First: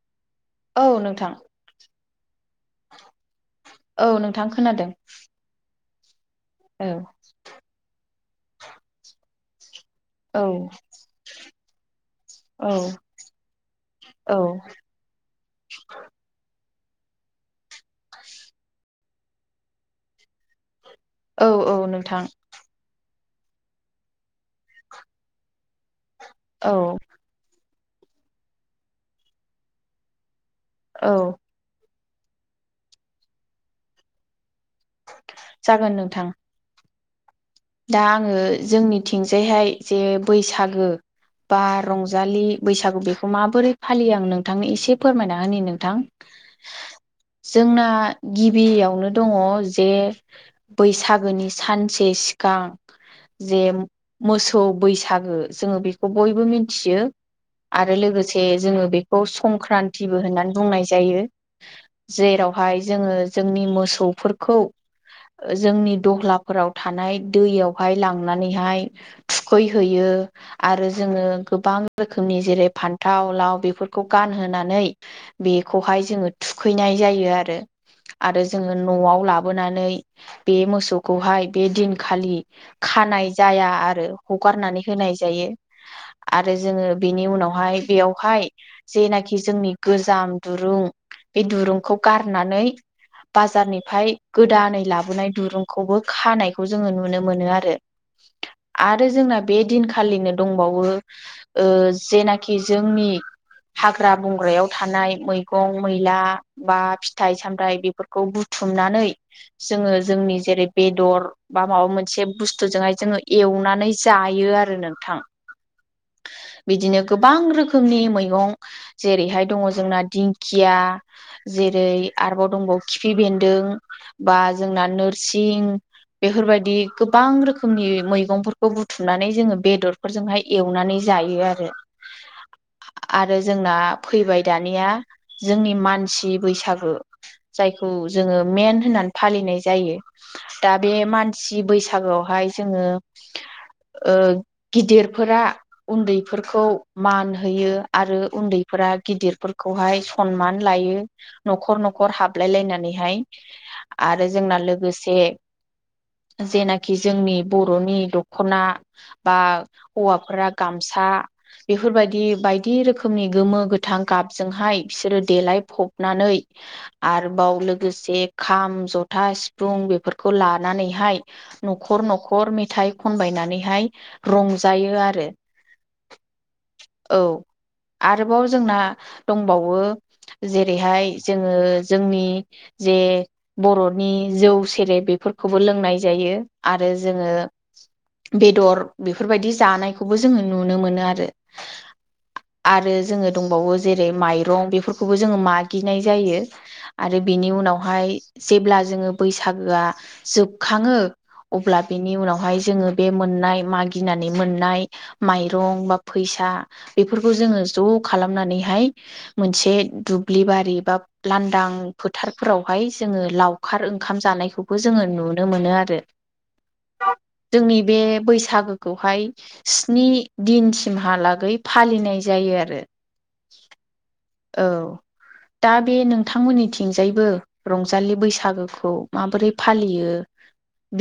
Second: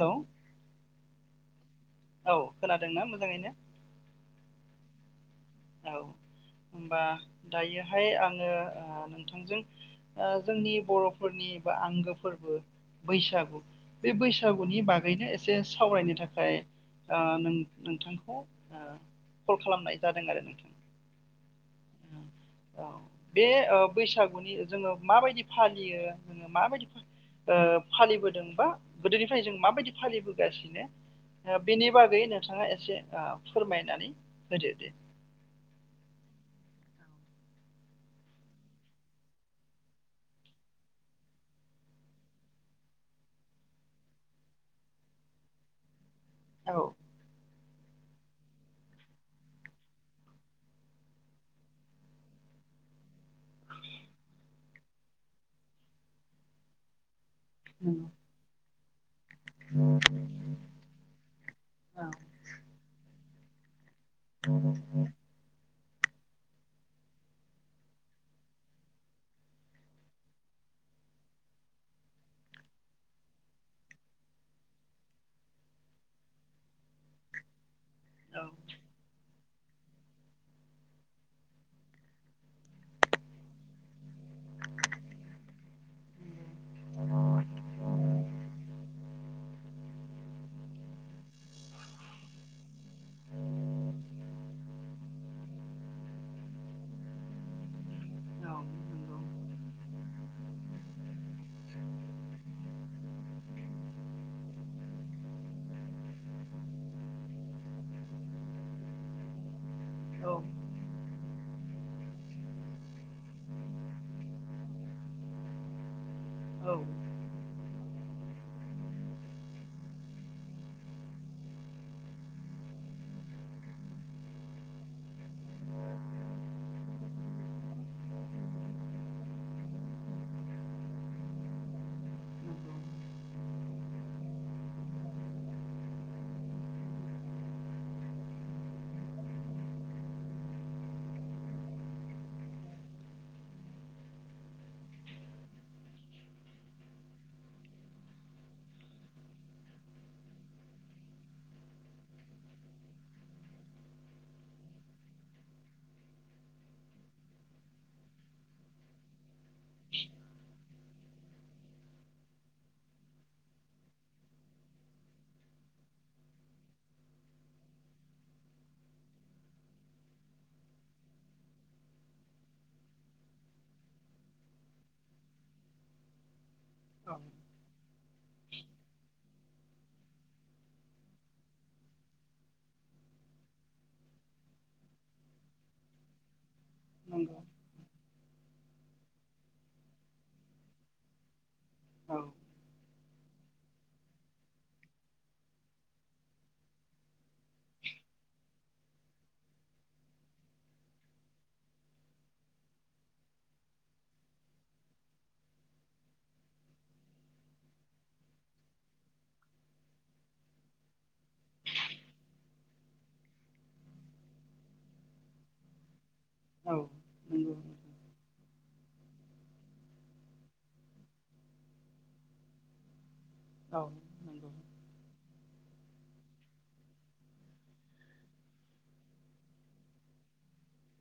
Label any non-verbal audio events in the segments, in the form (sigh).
Hello. औ नोंथां। औ खोनादों ना मोजाङैनो? थां खोनादों। औ औ होनबा दायोहाय आंङो ओ नोंथांजों ओ औ जोंनि बर'फोरनि बा आंगो फोरबो औ बैसागु बे औ बैसागुनि बागैनो एसे सावरायनो थाखाय ओ नों-नोंथांखौ ओ कल खालामनाय जादों आरो नों औ औ नोंथां। औ बे अ' बैसागुनि जोङो माबायदि फालियो जोङो औ माबायदि फा ओ फालिबोदोंबा गोदोनिफ्राय जों माबायदि फालिबोगासिनो औ ओ बेनि बागै नोंथाङा एसे ओ फोरमायनानै होदो दे। जागोन नोंथां। दा आंङो जोंनिथिंजायहाय जे बैसागो बा रंजालि बैसागु बेखौ माबोरै फालियो आं नोंथांनो एसे फोरमायना होनि नोंथां। औ। जोंना गिबियावनो दङ जे बैसागोनि सानसे सि गां जे मोसौ बैसागो जोङो बेखौ बयबो मिथियो। आरो लोगोसे जोङो खौ संक्रान्तबो होननानै बुंनाय जायो औ नंगौ जेरावहाय जोङो जोंनि मोसौफोरखौ जोंनि दहालाफोराव थानाय दैयावहाय लांनानैहाय थुखैहोयो आरो जोङो गोबां रोखोमनि जेरै फान्थाव लाव बेफोरखौ गानहोनानै बेखौहाय जोङो थुखैनाय जायो आरो। औ आरो जोङो न'आव लाबोनानै बे मोसौखौहाय बे दिन खालि खानाय जाया आरो हगारनानै होनाय जायो आरो जोङो बेनि उनावहाय बेयावहाय जेनाखि जोंनि गोजाम दुरुं बे दुरुंखौ गारनानै बाजारनिफ्राय गोदानै लाबोनाय दुरुंखौबो खानायखौ जोङो नुनो मोनो आरो। औ आरो नंगौ औ नंगौ जोंना बे दिनखालिनो दंबावो ओ जेनाखि जोंनि हाग्रा बंग्रायाव थानाय मैगं मैला बा फिथाइ सामथाय बेफोरखौ बुथु थुमनानै जोङो जोंनि जेरै बेदर बा माबा मोनसे बुस्थुजोंहाय जोङो एवनानै जायो आरो नोंथां। (inaudible) बिदिनो गोबां रोखोमनि मैगं जेरैहाय दङ जोंना दिंखिया जेरै आरोबाव दंबावो खिफि बेन्दों बा जोंना नोरसिं बेफोरबायदि गोबां रोखोमनि मैगंफोरखौ बुथुमनानै जोङो बेदरफोरजोंहाय एवनानै जा यो आरो। (inaudible) आरो जोंना फैबाय दानिया जोंनि मानसि बैसागो जायखौ जोङो मेन होननानै फालिनाय जायो दा बे मानसि बैसागोआवहाय जोङो ओ गिदिरफोरा उन्दैफोरखौ मान होयो आरो उन्दैफोर फोरा गिदिरफोरखौहाय सनमान लायो, न'खर न'खर हाबलाय लायनानैहाय। आरो जोंना लोगोसे (inaudible) जेनाखि जोंनि बर'नि दख'ना बा हौवाफोरा गामसा। बेफोरबायदि बायदि रोखोमनि गोमो गोथां गाबजोंहाय बिसोरो देलाय फबनानै आरोबाव लोगोसे खाम ज'था सिफुं बेफोर खौ लानानैहाय न'खर न'खर मेथाइ खनबायनानैहाय रंजायो आरो। (unintelligible) (unintelligible) औ आरोबाव जोंना दंबावो। जेरैहाय जोङो जोंनि जे बर'नि जौ सेरेब बेफोरखौबो लोंनाय जायो, आरो जोङो बेदर बेफोरबायदि जानायखौबो जोङो नुनो मोनो आरो। औ आरो जोङो दंबावो जेरै माइरं बेफोरखौबो जोङो मागिनाय जायो आरो बिनि उनाव हाय जेब्ला जोङो बैसागोआ जोबखाङो। अब्ला बेनि उनावहाय जोङो बे मोननाय मागिनानै मोननाय माइरं बा फैसा सा बेफोरखौ जोङो ज' खालामनानैहाय मोनसे दुब्लि बारि बा लांदां फोथारफोरावहाय जोङो लावखार ओंखाम जानायखौ जोङो नुनो मोनो आरो, जोंनि बे बैसागो खौहाय स्नि दिनसिमहालागै फालिनाय जायो आरो। औ नंगौ। औ दा बे नोंथांमोननिथिंजायबो रंजालि बैसागोखौ माबोरै फालियो?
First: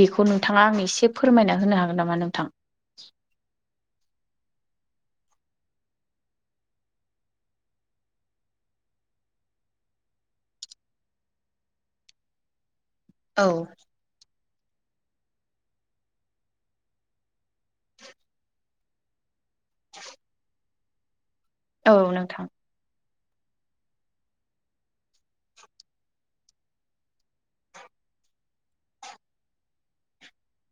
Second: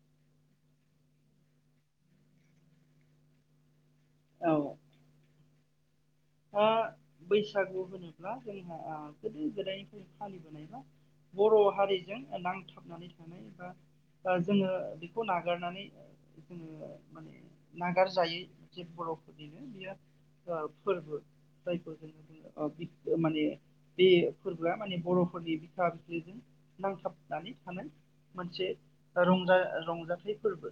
बेखौ नोंथाङा आं एसे फोरमायना होनो हागोन नामा नोंथां? औ ओ बैसागु होनोब्ला जोंहा गोदो गोदायनिफ्राय फालिबोनाय बा‌ बर' हारिजों नांथाबनानै थानाय औ एबा ओ जोङो बेखौ नागारनानै जोङो माने नागारजायै जे बर' बेनो बेयो फोरबो जायखौ औ नोंथां जोङो बुं माने बे फोरबोआ माने बर'फोरनि बिखा बिख्लोजों नांथाबनानै थानो। मोनसे रंजा रंजाथाइ फोरबो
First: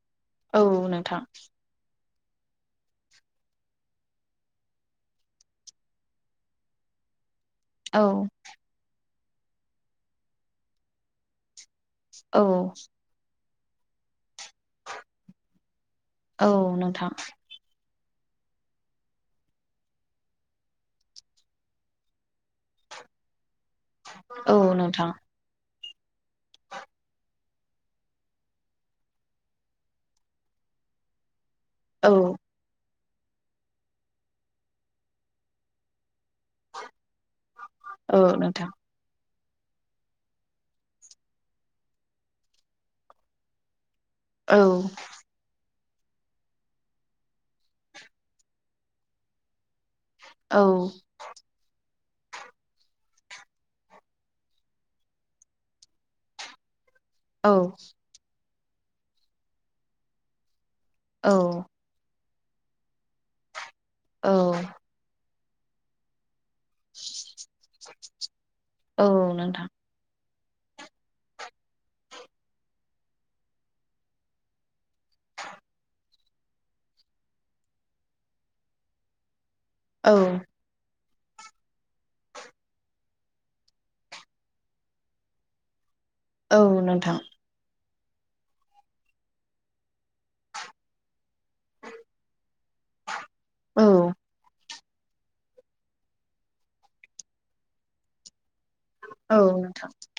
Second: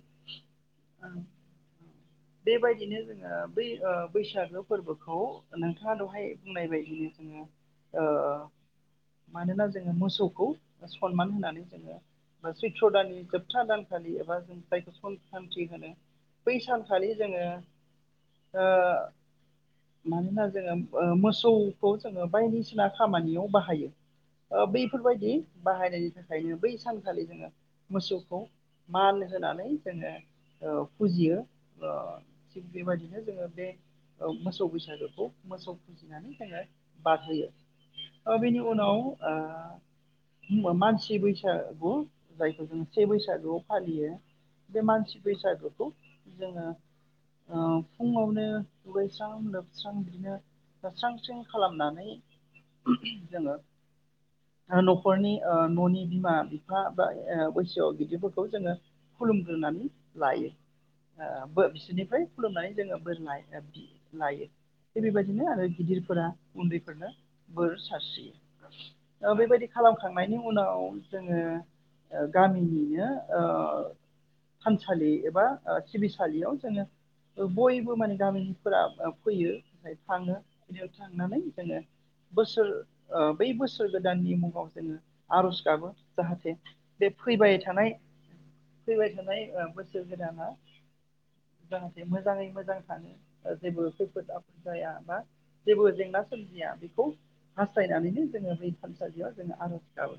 औ आं नोंथां। बेबायदिनो जोङो बै बैसागु फोरबोखौ नोंथाङा दहाय बुंनाय बायदिनो जोङो ओ औ मानोना जोङो मोसौखौ सनमान होनानै जोङो औ ओ सैथ्र दानि जोब सपथा दानखालि एबा जों जायखौ संख्रान्थि होनो औ बै सानखालि नोंथां जोङो ओ मानोना जोङो ओ मोसौखौ जोङो बायदिसिना खामानियाव बाहाय औ बाहायो नोंथां बैफोरबायदि बाहायनायनि थाखायनो बै सानखालि जोङो। मोसौखौ मान होनानै जोङो ओ फुजियो ओ औ थिग बेबायदिनो जोङो बे मोसौ बैसागोखौ मोसौ फुजिनानै जोङो बादहोयो औ ओ बेनि नोंथां उनाव ओ मानसि बैसागु जायखौ जोङो से बैसागुआव फालियो। औ बे मानसि बैसागुखौ जोङो ओ फुङावनो दुगैस्रां लोबस्रां बिनो औ जोबस्रां स्रिं खालामनानै जोङो ओ न'खरनि न'नि बिमा बिफा बा ओ औ बैसोआव गिदिरफोरखौ जोङो खुलुमग्रोनानै लायो बा बो औ बिसोरनिफ्राय खुलुमनानै जोङो बोर औ लायो थि बेबायदि आरो गिदिरफोरा उन्दैफोरनो बोर औ सारस्रियो नोंथां बेबायदि खालामखां खांनायनि उनाव (inaudible) फोरा फैयो ओमफ्राय औ थाङो बेयाव थांनानै जोङो बोसोर ओ जाहाथे औ बे नोंथां फैबाय (unintelligible) फैबाय थानाय ओं बोसोर गोदाना ओ‌ जेबो औ खैफोद जाया बा जेबो जेंना सोमजिया बेखौ हास्थायनानैनो जोङो थानसालियाव औ जोङो आरज गाबो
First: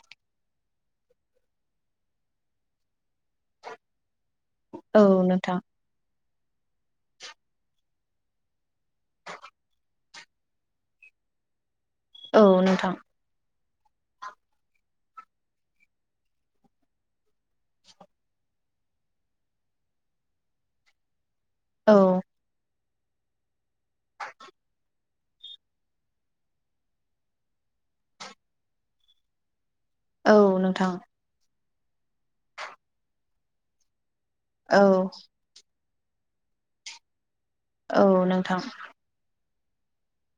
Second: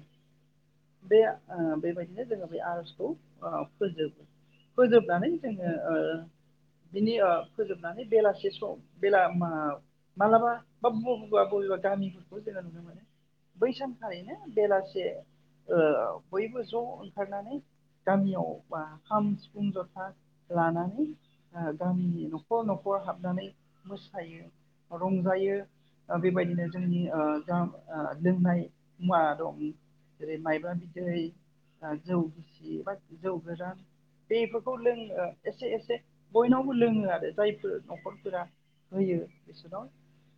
बे आ‌‌ फोजोबनानै नोंथां जोङो ओ बिनि ओ‌ फोजोब नानै बेलासे सम बेला मालाबा बा बबा बबेबा गामिखु (unintelligible) औ जोङो नुनो नोंथां मोनो बै सानखालिनो बेलासे ओ‌ बयबो ज ओंखारनानै गामियाव बा खाम सिफुं जथा लानानै ओ औ नोंथां औ गामिनि नख नखर हाबनानै मोसायो रंजायो बेबायदिनो जोंनि ओ जा लोंनाय मुवा दं जेरै औ मायब्रा नोंथां बिदै जौ गिसि बा जौ गोरान बेफोरखौ औ लोङो एसे एसे बयनावबो लोङो आरो जायफोर औ नखरफोरा नोंथां होयो बिसोराव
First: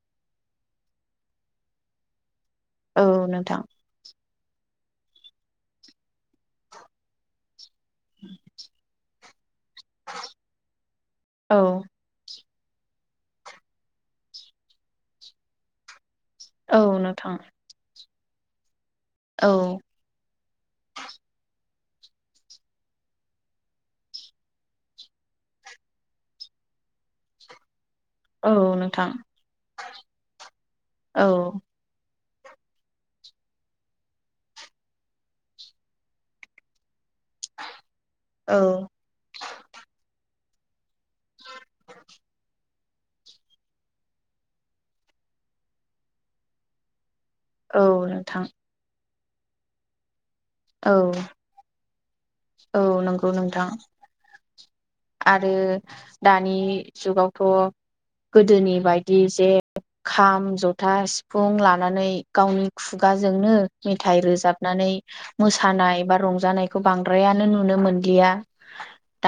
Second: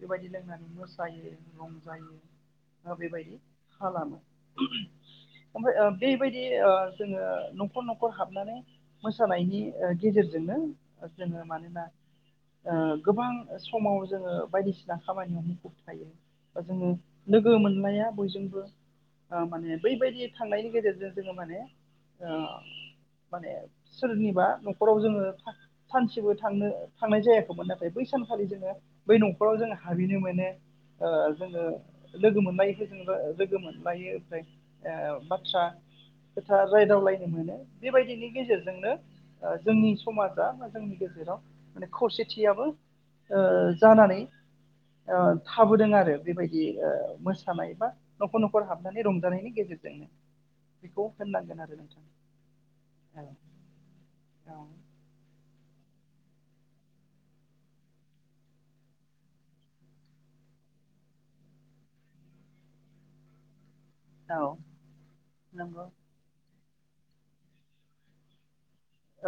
बेबायदि लोंनानै मोसायो रंजायो औ बेबायदि नोंथां खालामो ओमफ्राय ओ बेबायदि ओ जोङो नखर नखर हाबनानै मोसा (unintelligible) मोसानायनि ओ गेजेरजोंनो जोङो औ मानोना ओ गोबां समाव जोङो बायदिसिना खामानियाव मुखुब थायो। बा औ जोङो नोंथां लोगो मोनलाया बयजोंबो आ औ माने बैबायदि थांनायनि गेजेरजों जोङो माने आ माने सोरनिबा नखराव जोङो सानसेबो थांनो थांनाय जायाखैमोन आरो बै सानखालि औ जोङो नोंथां बै नखराव जोङो हाबैनो मानो ओ औ जोङो लोगो (unintelligible) खोथा रायदाव लायो मोनो बेबायदिनि औ गेजेरजोंनो ओ जोंनि समाजा बा जोंनि गेजेराव माने खौसेथियाबो ओ जानानै ओ‌ थाबोदों आरो बेबायदि आओ मोसानाय औ बा नोंथां न'खर न'खर हाबनानै रंजानायनि गेजेरजोंनो औ बेखौ होननांगोन आरो नोंथां औ नंगौ नोंथां औ आरो दानि जुगावथ गोदोनि बायदि जे खाम जथा सिफुं लानानै गावनि खुगा बाजोंनो मेथाइ औ रोजाबनानै नंगौ मोसानाय बा रंजानायखौ बांद्रायानो नुनो मोनलिया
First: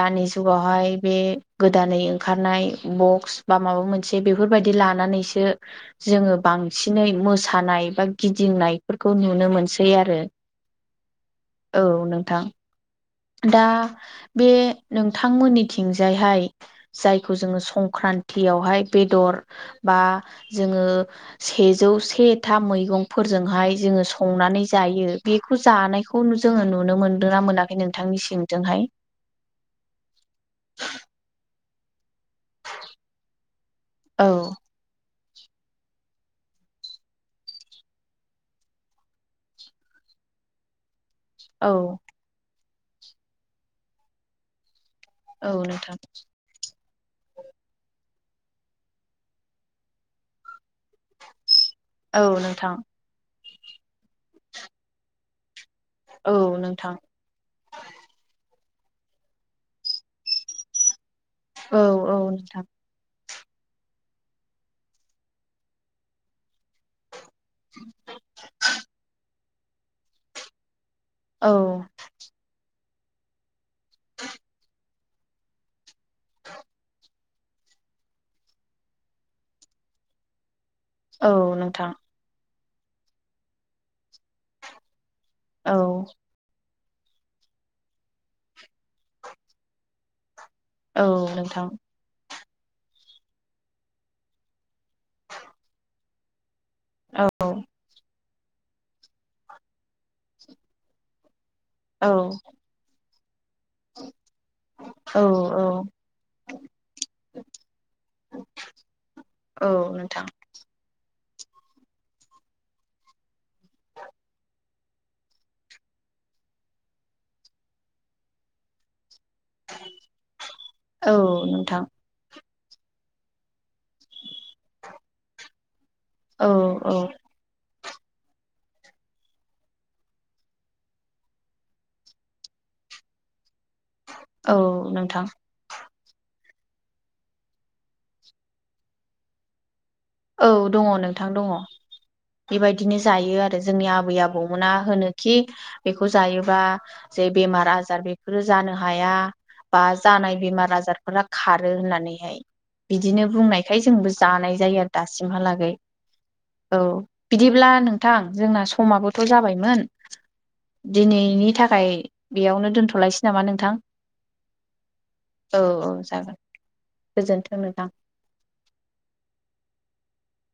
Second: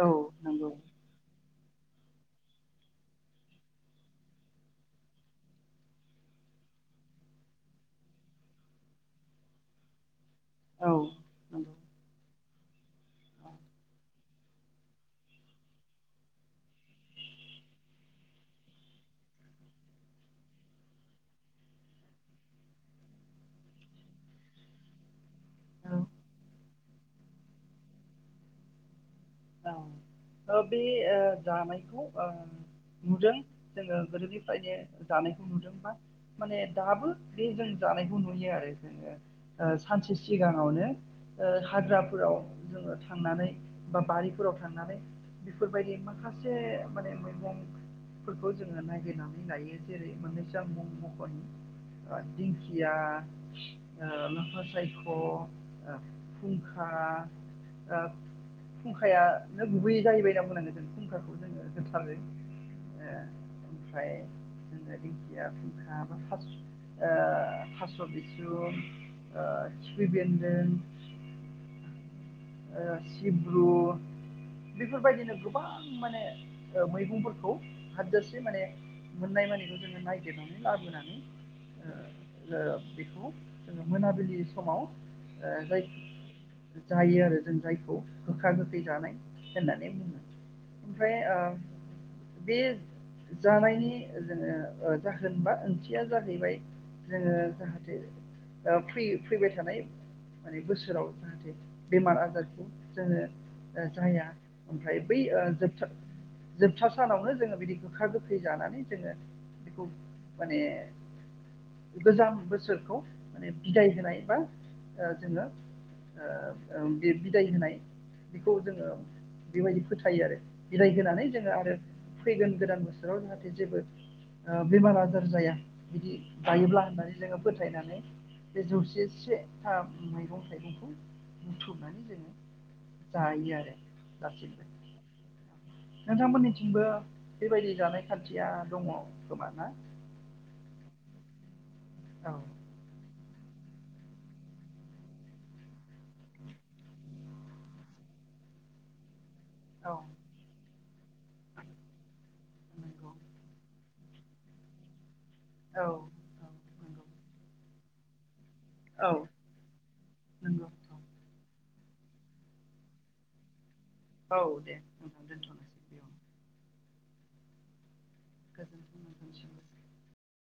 औ नंगौ जुगावहाय बे गोदानै ओंखारनाय बक्स बा माबा मोनसे बेफोरबायदि लानानैसो जोङो (unintelligible) बांसिनै मोसानाय बा गिदिंनायफोरखौ नुनो मोनसै आरो औ नंगौ (unintelligible) औ नोंथां दा बे नोंथांमोननिथिंजायहाय जायखौ जोङो संक्रान्त (unintelligible) न्ति यावहाय बेदर बा जोङो सेजौ से था मैगं फोरजोंहाय जोङो संनानै जायो बेखौ औ जानायखौ जोङो नुनो मोनदों ना मोनाखै नों (unintelligible) नोंथांनि सिंजोंहाय औ बे ओ जानायखौ ओ नुदों जोङो औ गोदोनिफ्रायनो जानायखौ नुदों बा माने दाबो बे जों जानायखौ नुयो आरो जों ओ सानसे सिगाङावनो ओ औ हाग्राफोराव जोङो थांनानै बा बारिफोराव थांनानै औ बेफोरबायदि नोंथां माखासे माने मैगंफोरखौ जोङो नागिरनानै लायो जेरै मोननैसो‌‌ आं मुं मखनाय औ नोंथां दिंखिया‌‌ ओ लाफा साइख ओ औ फुंखा नोंथां ओ फुंखाया नो गुबैयै जाहैबाय होनना बुंनांगोन जों फुंखाखौ जोङो औ होथारो। औ नोंथां ओमफ्राय। (unintelligible) ओ थास' बिसुं खिफि बेन्दों। औ। ओ सिब्रु। बेफोरबायदिनो गोबां माने ओ मैगंफोरखौ हाजासे माने। मोननाय मानिखौ जोंङो नायागिरनानै लाबो। औ नोंथां। ओ बेखौ जोङो मोनाबिलि समाव ओ औ जायख जायो आरो जों जायखौ गोखा गोखै जानाय होननानै बुङो। औ ओमफ्राय ओ नोंथां। बे जानायनि जोंङो जाहोन बा ओंथिया जाहैबाय। औ जोङो जाहाथे ओ फै फैबाय थानाय माने बोसोराव जाहाथे। औ बेमार आजारखौ जोंङो ओ जाया ओमफ्राय बै ओ औ जोबथा। जोबथा सानावनो जोंङो बिदि गोखा गोखै जानानै जोंङो। औ नोंथां। गोजाम बोसोरखौ माने बिदाय होनाय बा ओ जोंङो। ओ ओ बे बिदाय होनाय बेखौ जोंङो। बेबायदि फोथायो आरो बिदाय औ होनानै जोङो आरो नोंथां फैगोन। गोदान बोसोराव जाहाथे जेबो ओ बेमार आजार जाया। बिदि औ जायोब्ला औ होननानै जोङो फोथायनानै। बे जौसे से था मैगं थाइगंखौ बुथुमनानै। जायो आरो औ दासिमबो नोंथां नोंथांमोननिथिं। बो बेबायदि जानाय खान्थिया दङ खोमाना। औ दङ नोंथां दङ औ बेबायदिनो जायो आरो। जोंनि आबै आबौमोना होनो खि बेखौ जायोबा जे बेमार आजार बेफोर जा जानो हाया बा औ जानाय बेमार आजार। नखरा खारो होननानैहाय नंगौ बिदिनो बुंनायखाय जोंबो जानाय जायो आरो। दासिमहालागै औ औ नंगौ बिदिब्ला नोंथां। जोंना औ समाबोथ' जाबायमोन नंगौ दिनैनि थाख फ्राय बेयावनो दोनथ'लायसै नामा नोंथां। औ दे दोनथ'नोसै बेयाव। गोजोनथों नोंथां। गोजोनथों नोंथांनिसिम।